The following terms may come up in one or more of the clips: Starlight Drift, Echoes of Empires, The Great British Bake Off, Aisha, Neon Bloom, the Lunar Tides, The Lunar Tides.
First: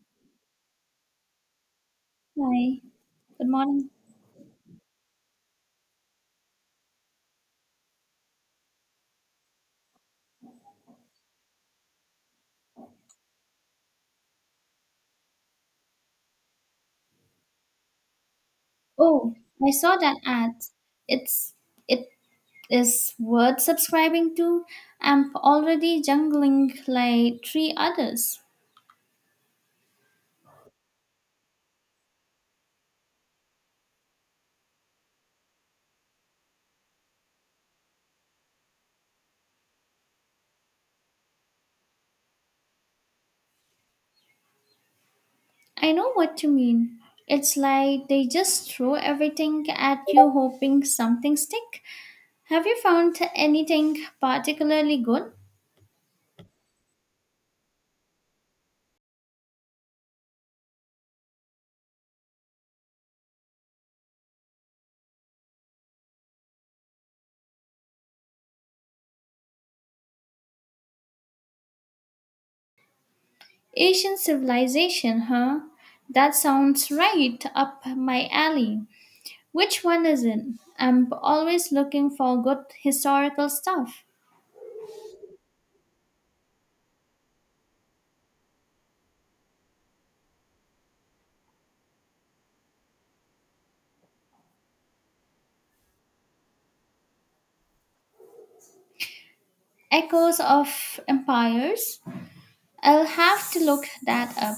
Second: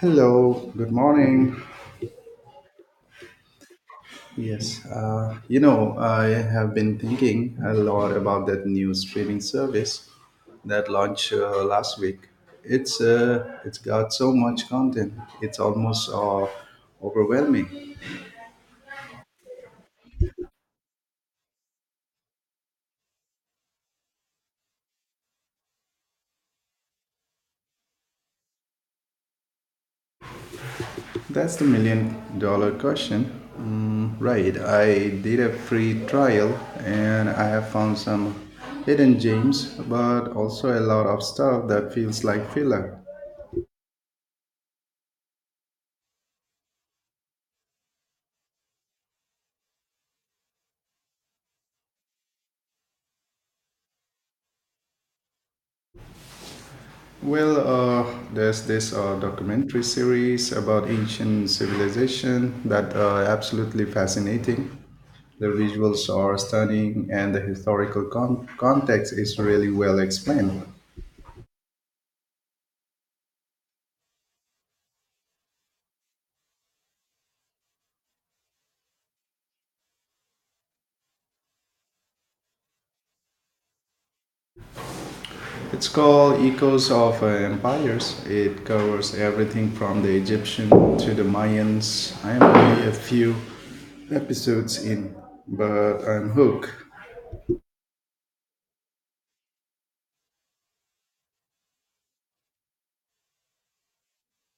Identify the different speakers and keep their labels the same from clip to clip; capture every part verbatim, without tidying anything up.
Speaker 1: Hello, good morning.
Speaker 2: Hi, good morning.
Speaker 1: Yes, uh, you know, I have been thinking a lot about that new streaming service that launched uh, last week. It's uh, it's got so much content. It's almost uh, overwhelming.
Speaker 2: Oh, I saw that ad. It's it is worth subscribing to. I'm already jungling like three others.
Speaker 1: That's the million dollar question. Mm, right, I did a free trial and I have found some hidden gems, but also a lot of stuff that feels like filler.
Speaker 2: I know what you mean. It's like they just throw everything at you hoping something stick. Have you found anything particularly good?
Speaker 1: Well, uh, there's this uh, documentary series about ancient civilization that uh, absolutely fascinating. The visuals are stunning, and the historical con- context is really well explained.
Speaker 2: Asian civilization, huh? That sounds right up my alley. Which one is it? I'm always looking for good historical stuff.
Speaker 1: It's called Echoes of uh, Empires. It covers everything from the Egyptian to the Mayans. I am only a few episodes in, but I'm hooked.
Speaker 2: Echoes of Empires? I'll have to look that up.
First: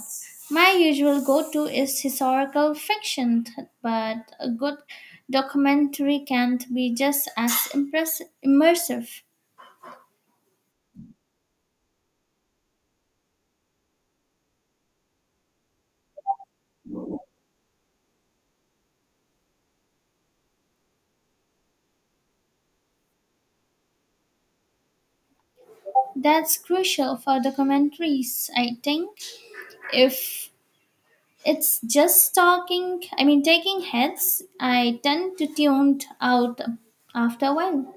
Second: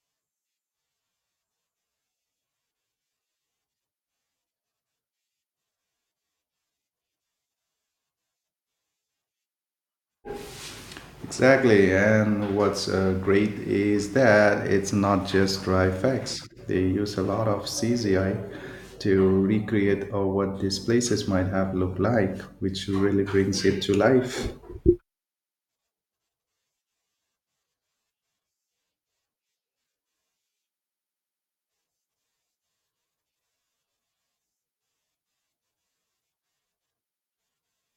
Speaker 2: My usual go to is historical fiction, but a good documentary can't be just as impress- immersive.
Speaker 1: Exactly, and what's uh, great is that it's not just dry facts. They use a lot of C G I to recreate uh, what these places might have looked like, which really brings it to life.
Speaker 2: That's crucial for documentaries, I think if it's just talking i mean taking heads I tend to tune out after a while.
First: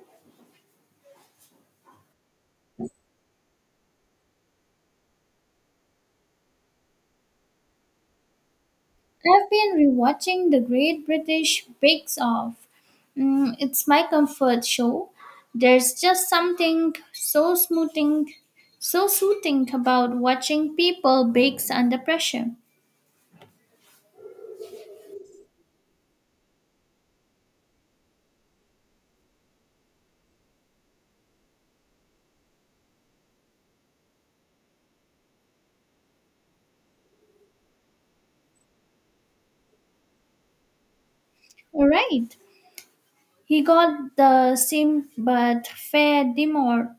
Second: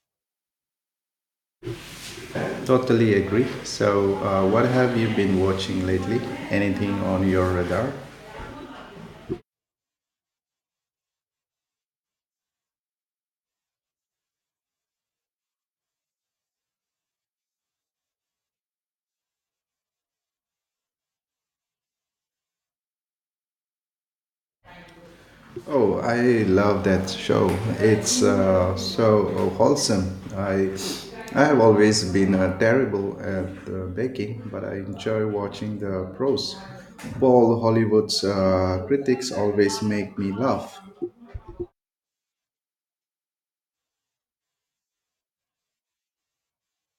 Speaker 1: Totally agree. So, uh, what have you been watching lately? Anything on your radar?
Speaker 2: I've been rewatching The Great British Bakes Off. Mm, it's my comfort show. There's just something so smoothing, so soothing about watching people bake under pressure.
Speaker 1: Oh, I love that show. It's uh, so wholesome. I I have always been uh, terrible at uh, baking, but I enjoy watching the pros. All Hollywood's uh, critics always make me laugh.
Speaker 2: All right, he got the same but fair demur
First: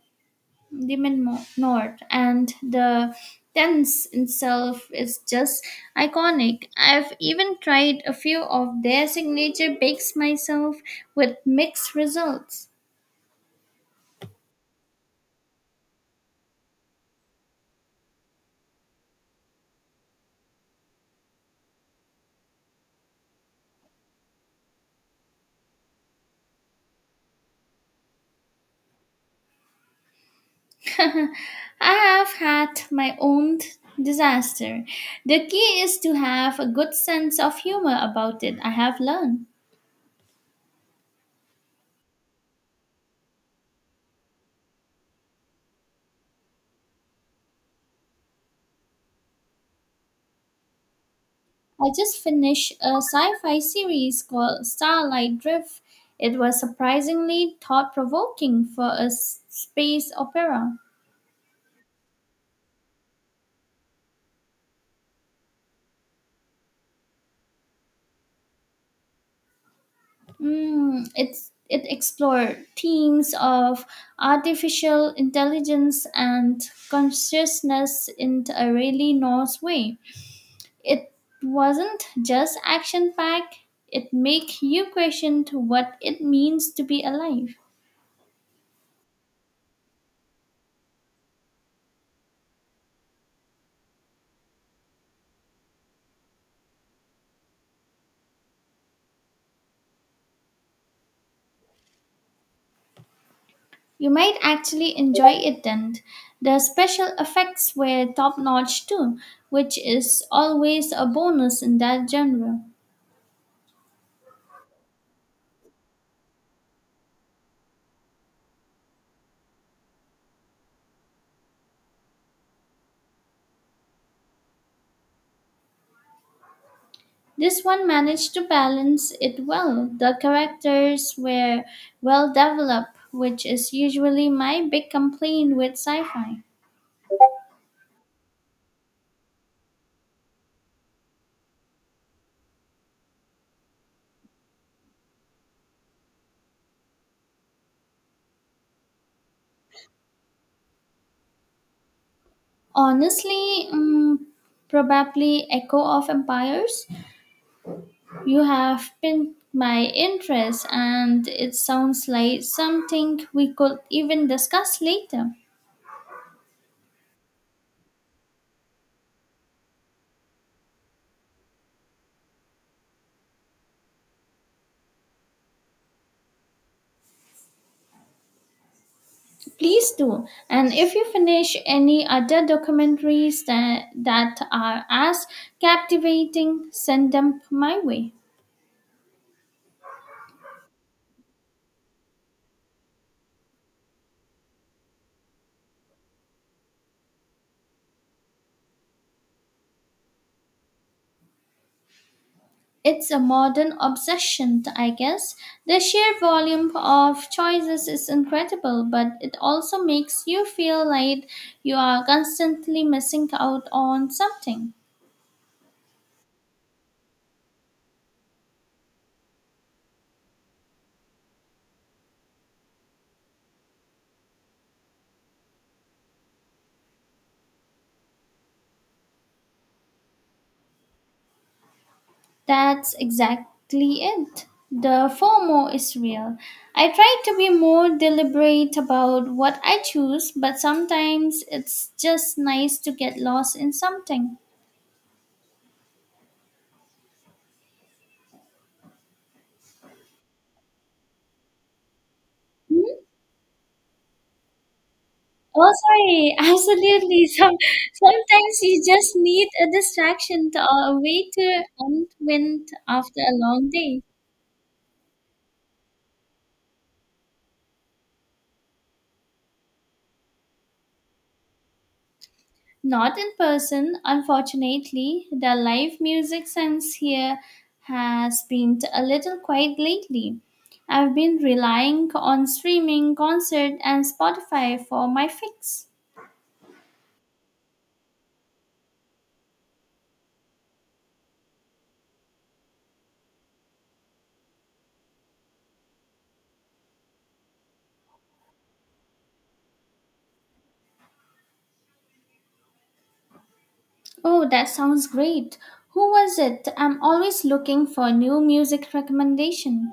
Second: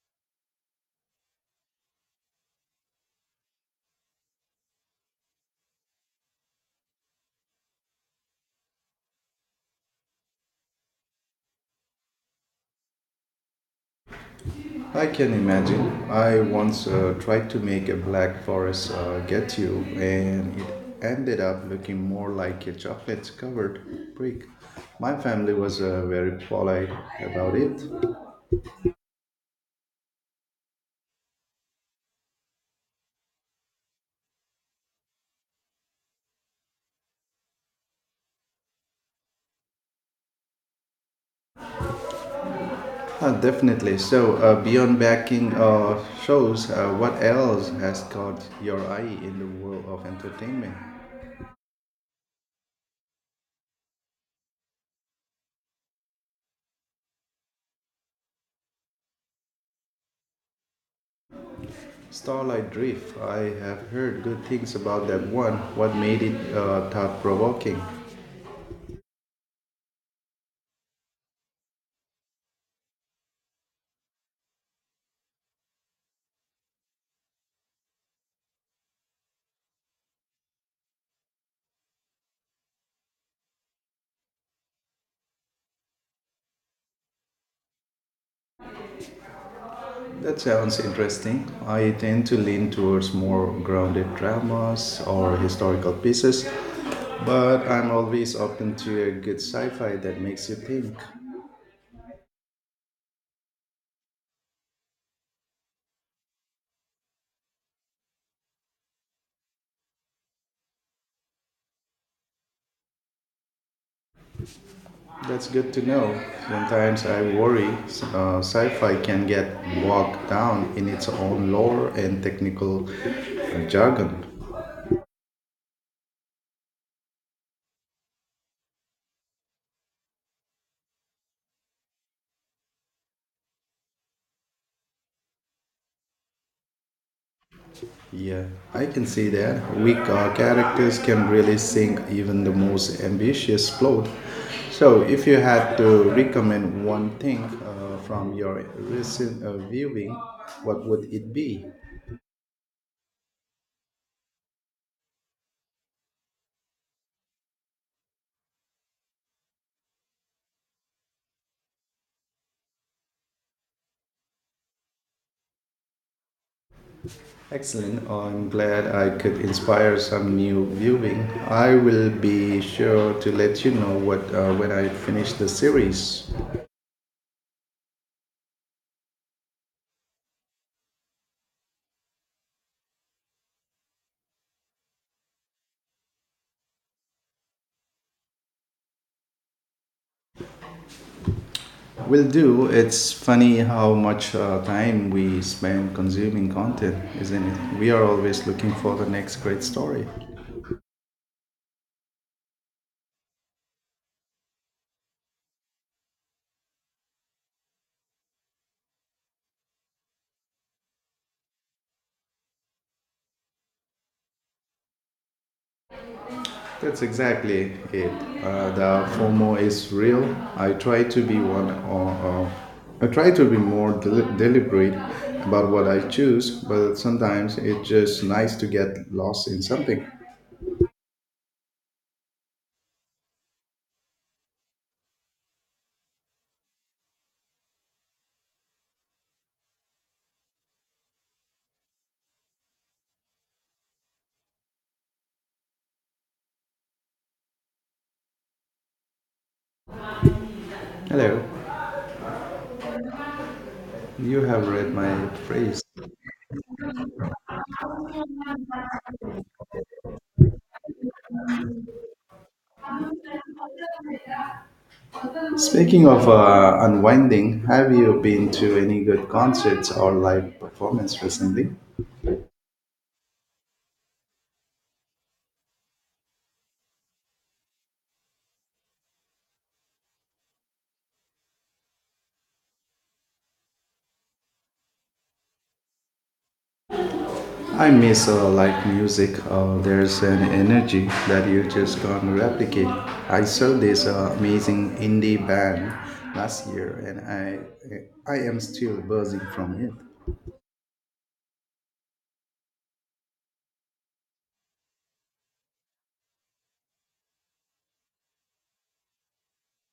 Speaker 2: Demon Mo- North and the tense itself is just iconic. I've even tried a few of their signature bakes myself with mixed results.
Speaker 1: I can imagine. I once uh, tried to make a black forest uh, ghetto, and it ended up looking more like a chocolate covered brick. My family was uh, very polite about it.
Speaker 2: I have had my own disaster. The key is to have a good sense of humor about it, I have learned.
Speaker 1: Uh, definitely. So, uh, beyond backing uh, shows, uh, what else has caught your eye in the world of entertainment?
Speaker 2: I just finished a sci fi series called Starlight Drift. It was surprisingly thought provoking for a s- space opera.
Speaker 1: Starlight Drift. I have heard good things about that one. What made it uh, thought provoking?
Speaker 2: Mm, it's, it explored themes of artificial intelligence and consciousness in a really nice way. It wasn't just action packed, it made you question to what it means to be alive.
Speaker 1: That sounds interesting. I tend to lean towards more grounded dramas or historical pieces, but I'm always open to a good sci fi that makes you think.
Speaker 2: You might actually enjoy it then. The special effects were top notch too, which is always a bonus in that genre.
Speaker 1: That's good to know. Sometimes I worry uh, sci fi can get bogged down in its own lore and technical uh, jargon.
Speaker 2: This one managed to balance it well. The characters were well developed, which is usually my big complaint with sci fi.
Speaker 1: Yeah, I can see that. Weak uh, characters can really sink even the most ambitious plot. So, if you had to recommend one thing uh, from your recent uh, viewing, what would it be?
Speaker 2: Honestly, mm, probably Echo of Empires. You have piqued my interest, and it sounds like something we could even discuss later.
Speaker 1: Excellent. I'm glad I could inspire some new viewing. I will be sure to let you know what uh, when I finish the series.
Speaker 2: Please do. And if you finish any other documentaries that, that are as captivating, send them my way.
Speaker 1: Will do. It's funny how much uh, time we spend consuming content, isn't it? We are always looking for the next great story.
Speaker 2: It's a modern obsession, I guess. The sheer volume of choices is incredible, but it also makes you feel like you are constantly missing out on something.
Speaker 1: That's exactly it. Uh, the FOMO is real. I try to be one. Or uh, I try to be more del- deliberate about what I choose, but sometimes it's just nice to get lost in something.
Speaker 2: That's exactly it. The FOMO is real. I try to be more deliberate about what I choose, but sometimes it's just nice to get lost in something.
Speaker 1: Hello,
Speaker 2: Hmm?
Speaker 1: you have read my
Speaker 2: Oh,
Speaker 1: phrase.
Speaker 2: sorry. Absolutely. Some, sometimes you just need a distraction to, or a way to unwind after a long day.
Speaker 1: Speaking of uh, unwinding, have you been to any good concerts or live performance recently?
Speaker 2: Not in person, unfortunately. The live music sense here has been a little quiet lately. I've been relying on streaming, concert, and Spotify for my fix.
Speaker 1: I miss uh, live music. Uh, there's an energy that you just can't replicate. I saw this uh, amazing indie band last year, and I I am still buzzing from it.
Speaker 2: Oh, that sounds great. Who was it? I'm always looking for new music recommendation.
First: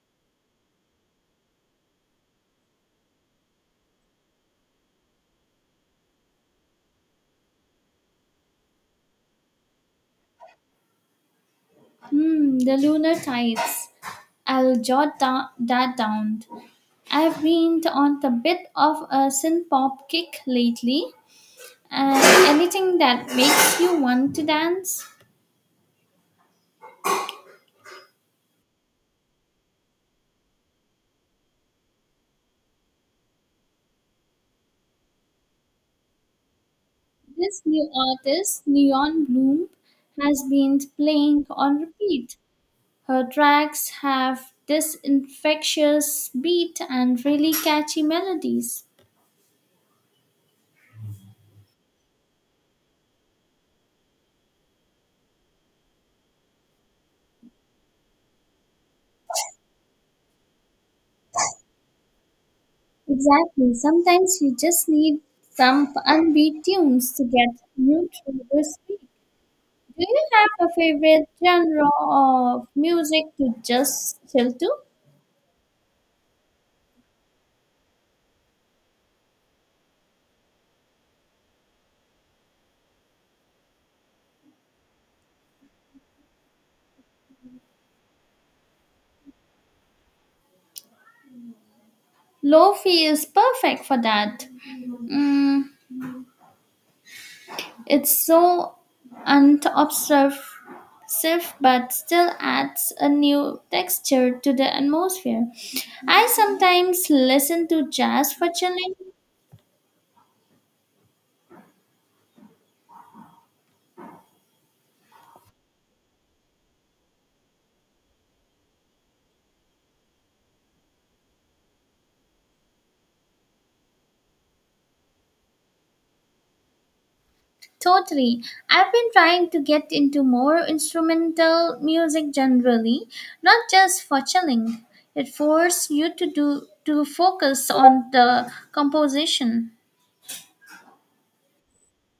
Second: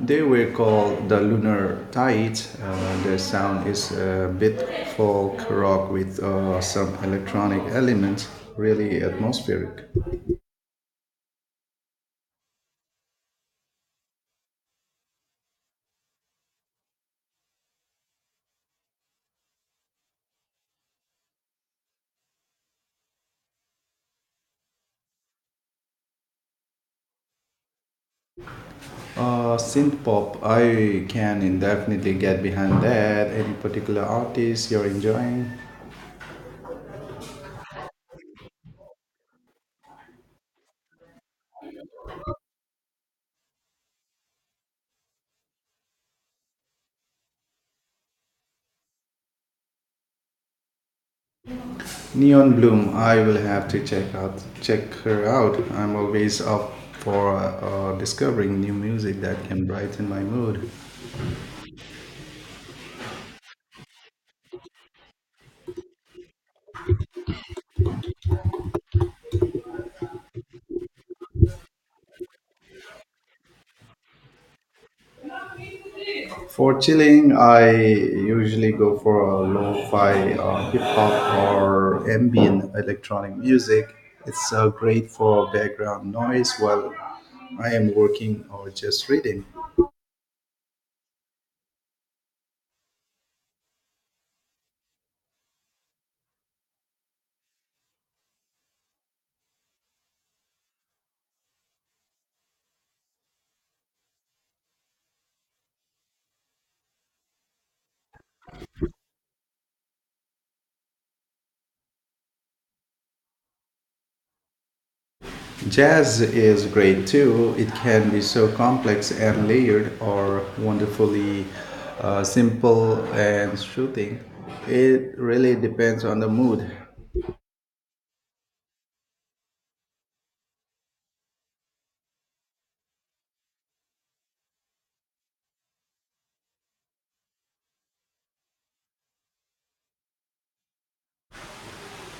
Speaker 1: They were called the Lunar Tides. Uh, their sound is a bit folk rock with uh, some electronic elements. Really atmospheric.
Speaker 2: Hmm, the Lunar Tides. I'll jot da- that down. I've been on a bit of a synth pop kick lately, and anything that makes you want to dance.
Speaker 1: Uh, synth pop, I can definitely get behind that. Any particular artist you're enjoying?
Speaker 2: This new artist, Neon Bloom, has been playing on repeat. Her tracks have this infectious beat and really catchy melodies.
Speaker 1: Neon Bloom, I will have to check out check her out. I'm always up for uh, discovering new music that can brighten my mood.
Speaker 2: Exactly. Sometimes you just need some upbeat tunes to get you through the week. Do you have a favorite genre of music to just chill to?
Speaker 1: For chilling, I usually go for a lo-fi, uh, hip hop, or ambient electronic music. It's uh, great for background noise while I am working or just reading.
Speaker 2: Lofi is perfect for that. Mm, It's so unobtrusive but still adds a new texture to the atmosphere. I sometimes listen to jazz for chilling.
Speaker 1: Jazz is great too. It can be so complex and layered, or wonderfully uh, simple and soothing. It really depends on the mood.
Speaker 2: Totally. I've been trying to get into more instrumental music generally, not just for chilling. It forces you to do to focus on the composition.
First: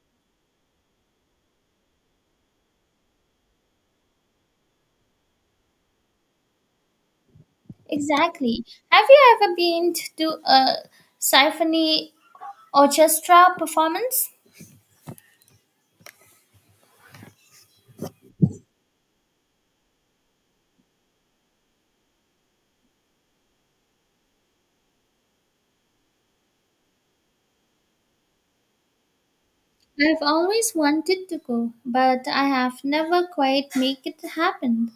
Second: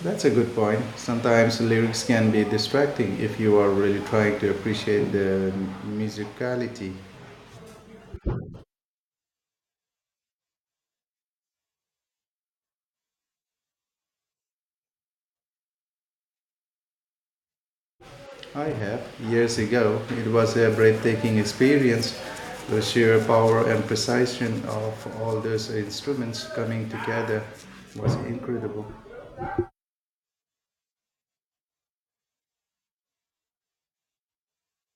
Speaker 1: That's a good point. Sometimes lyrics can be distracting if you are really trying to appreciate the musicality.
Speaker 2: Exactly. Have you ever been to a symphony orchestra performance?
Speaker 1: I have. Years ago, it was a breathtaking experience. The sheer power and precision of all those instruments coming together was incredible.
Speaker 2: I've always wanted to go, but I have never quite make it happen.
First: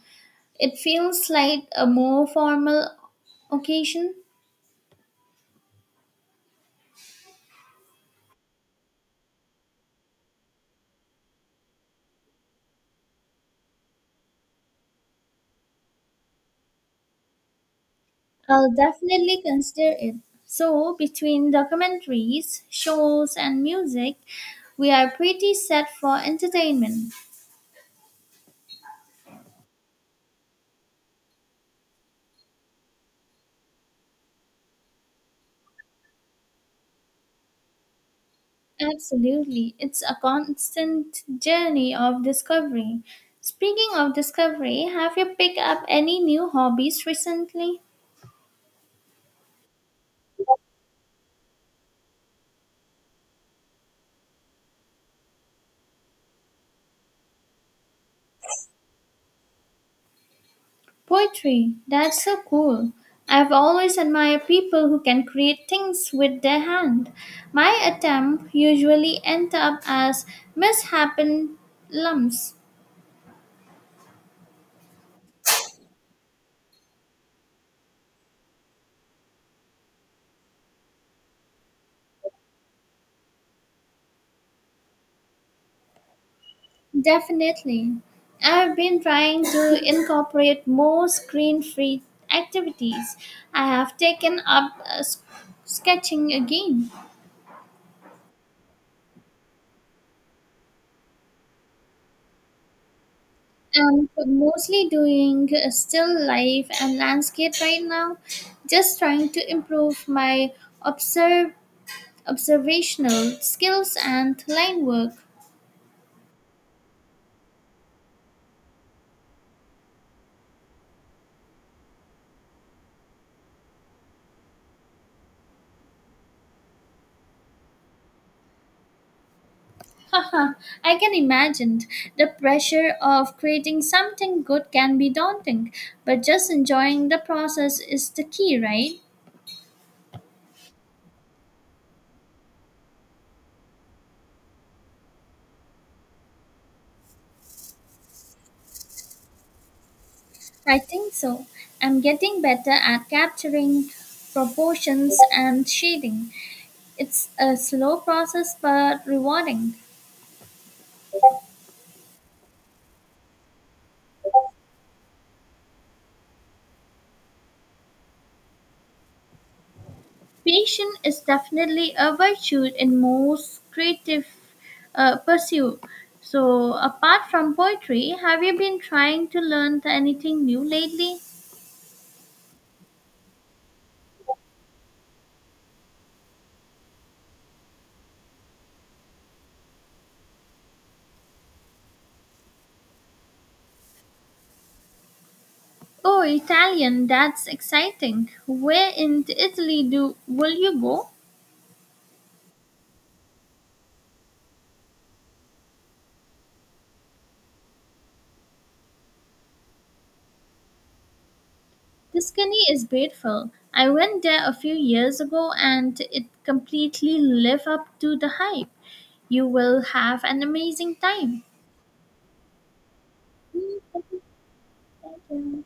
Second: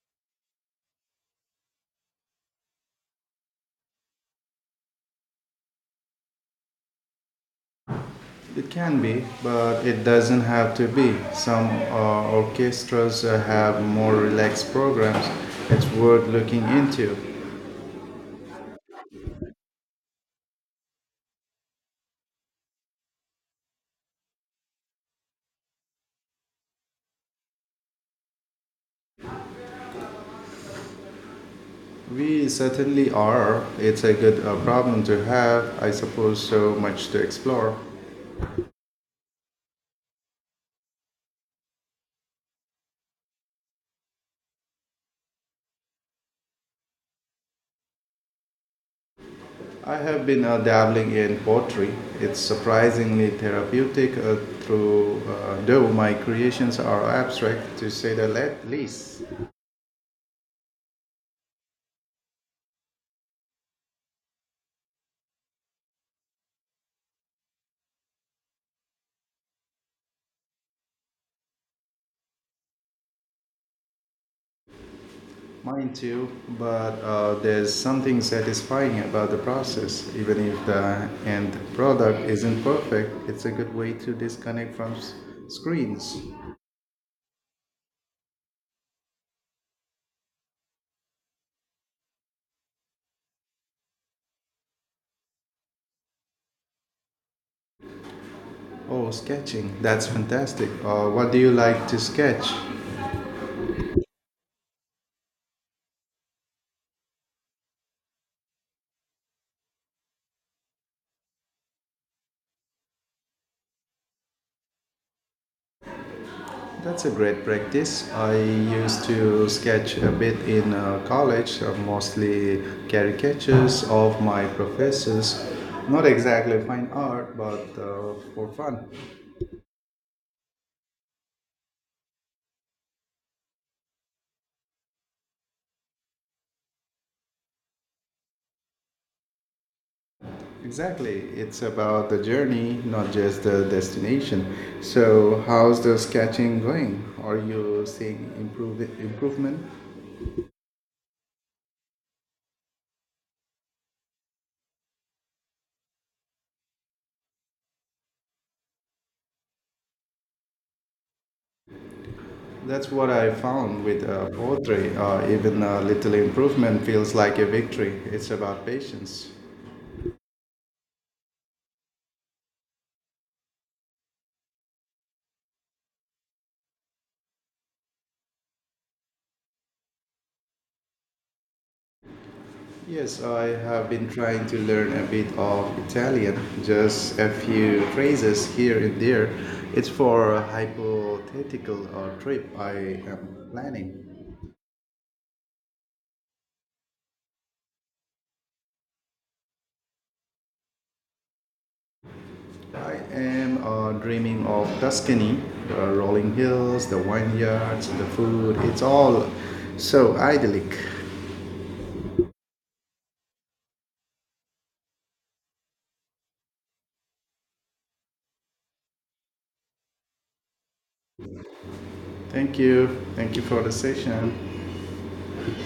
Speaker 2: It feels like a more formal occasion.
Speaker 1: It can be, but it doesn't have to be. Some uh, orchestras uh, have more relaxed programs. It's worth looking into.
Speaker 2: I'll definitely consider it. So, between documentaries, shows, and music, we are pretty set for entertainment.
Speaker 1: We certainly are. It's a good uh, problem to have, I suppose, so much to explore.
Speaker 2: Absolutely. It's a constant journey of discovery. Speaking of discovery, have you picked up any new hobbies recently?
Speaker 1: I have been uh, dabbling in pottery. It's surprisingly therapeutic, uh, through, uh, though my creations are abstract, to say the le- least.
Speaker 2: Poetry, that's so cool. I've always admired people who can create things with their hand. My attempt usually end up as mishappen lumps.
Speaker 1: Mine too, but uh, there's something satisfying about the process. Even if the end product isn't perfect, it's a good way to disconnect from s- screens.
Speaker 2: Definitely. I've been trying to incorporate more screen-free activities. I have taken up uh, s- sketching again.
Speaker 1: Oh, sketching. That's fantastic. Uh, what do you like to sketch?
Speaker 2: I'm mostly doing uh, still life and landscape right now, just trying to improve my observe observational skills and line work.
Speaker 1: That's a great practice. I used to sketch a bit in uh, college, uh, mostly caricatures of my professors. Not exactly fine art, but uh, for fun.
Speaker 2: Haha, I can imagine. The pressure of creating something good can be daunting, but just enjoying the process is the key, right?
Speaker 1: Exactly. It's about the journey, not just the destination. So, how's the sketching going? Are you seeing improve, improvement?
Speaker 2: I think so. I'm getting better at capturing proportions and shading. It's a slow process but rewarding.
Speaker 1: That's what I found with uh, poetry. Uh, even a little improvement feels like a victory. It's about patience.
Speaker 2: Patience is definitely a virtue in most creative uh, pursuit. So, apart from poetry, have you been trying to learn anything new lately?
Speaker 1: Yes, I have been trying to learn a bit of Italian, just a few phrases here and there. It's for a hypothetical uh, trip I am planning.
Speaker 2: Oh, Italian, that's exciting. Where in Italy do will you go?
Speaker 1: I am uh, dreaming of Tuscany, the rolling hills, the vineyards, the food. It's all so idyllic.
Speaker 2: Tuscany is beautiful. I went there a few years ago and it completely lived up to the hype. You will have an amazing time.
Speaker 1: Thank you. Thank you for the
Speaker 2: Mm, thank you,
Speaker 1: session.
Speaker 2: thank you.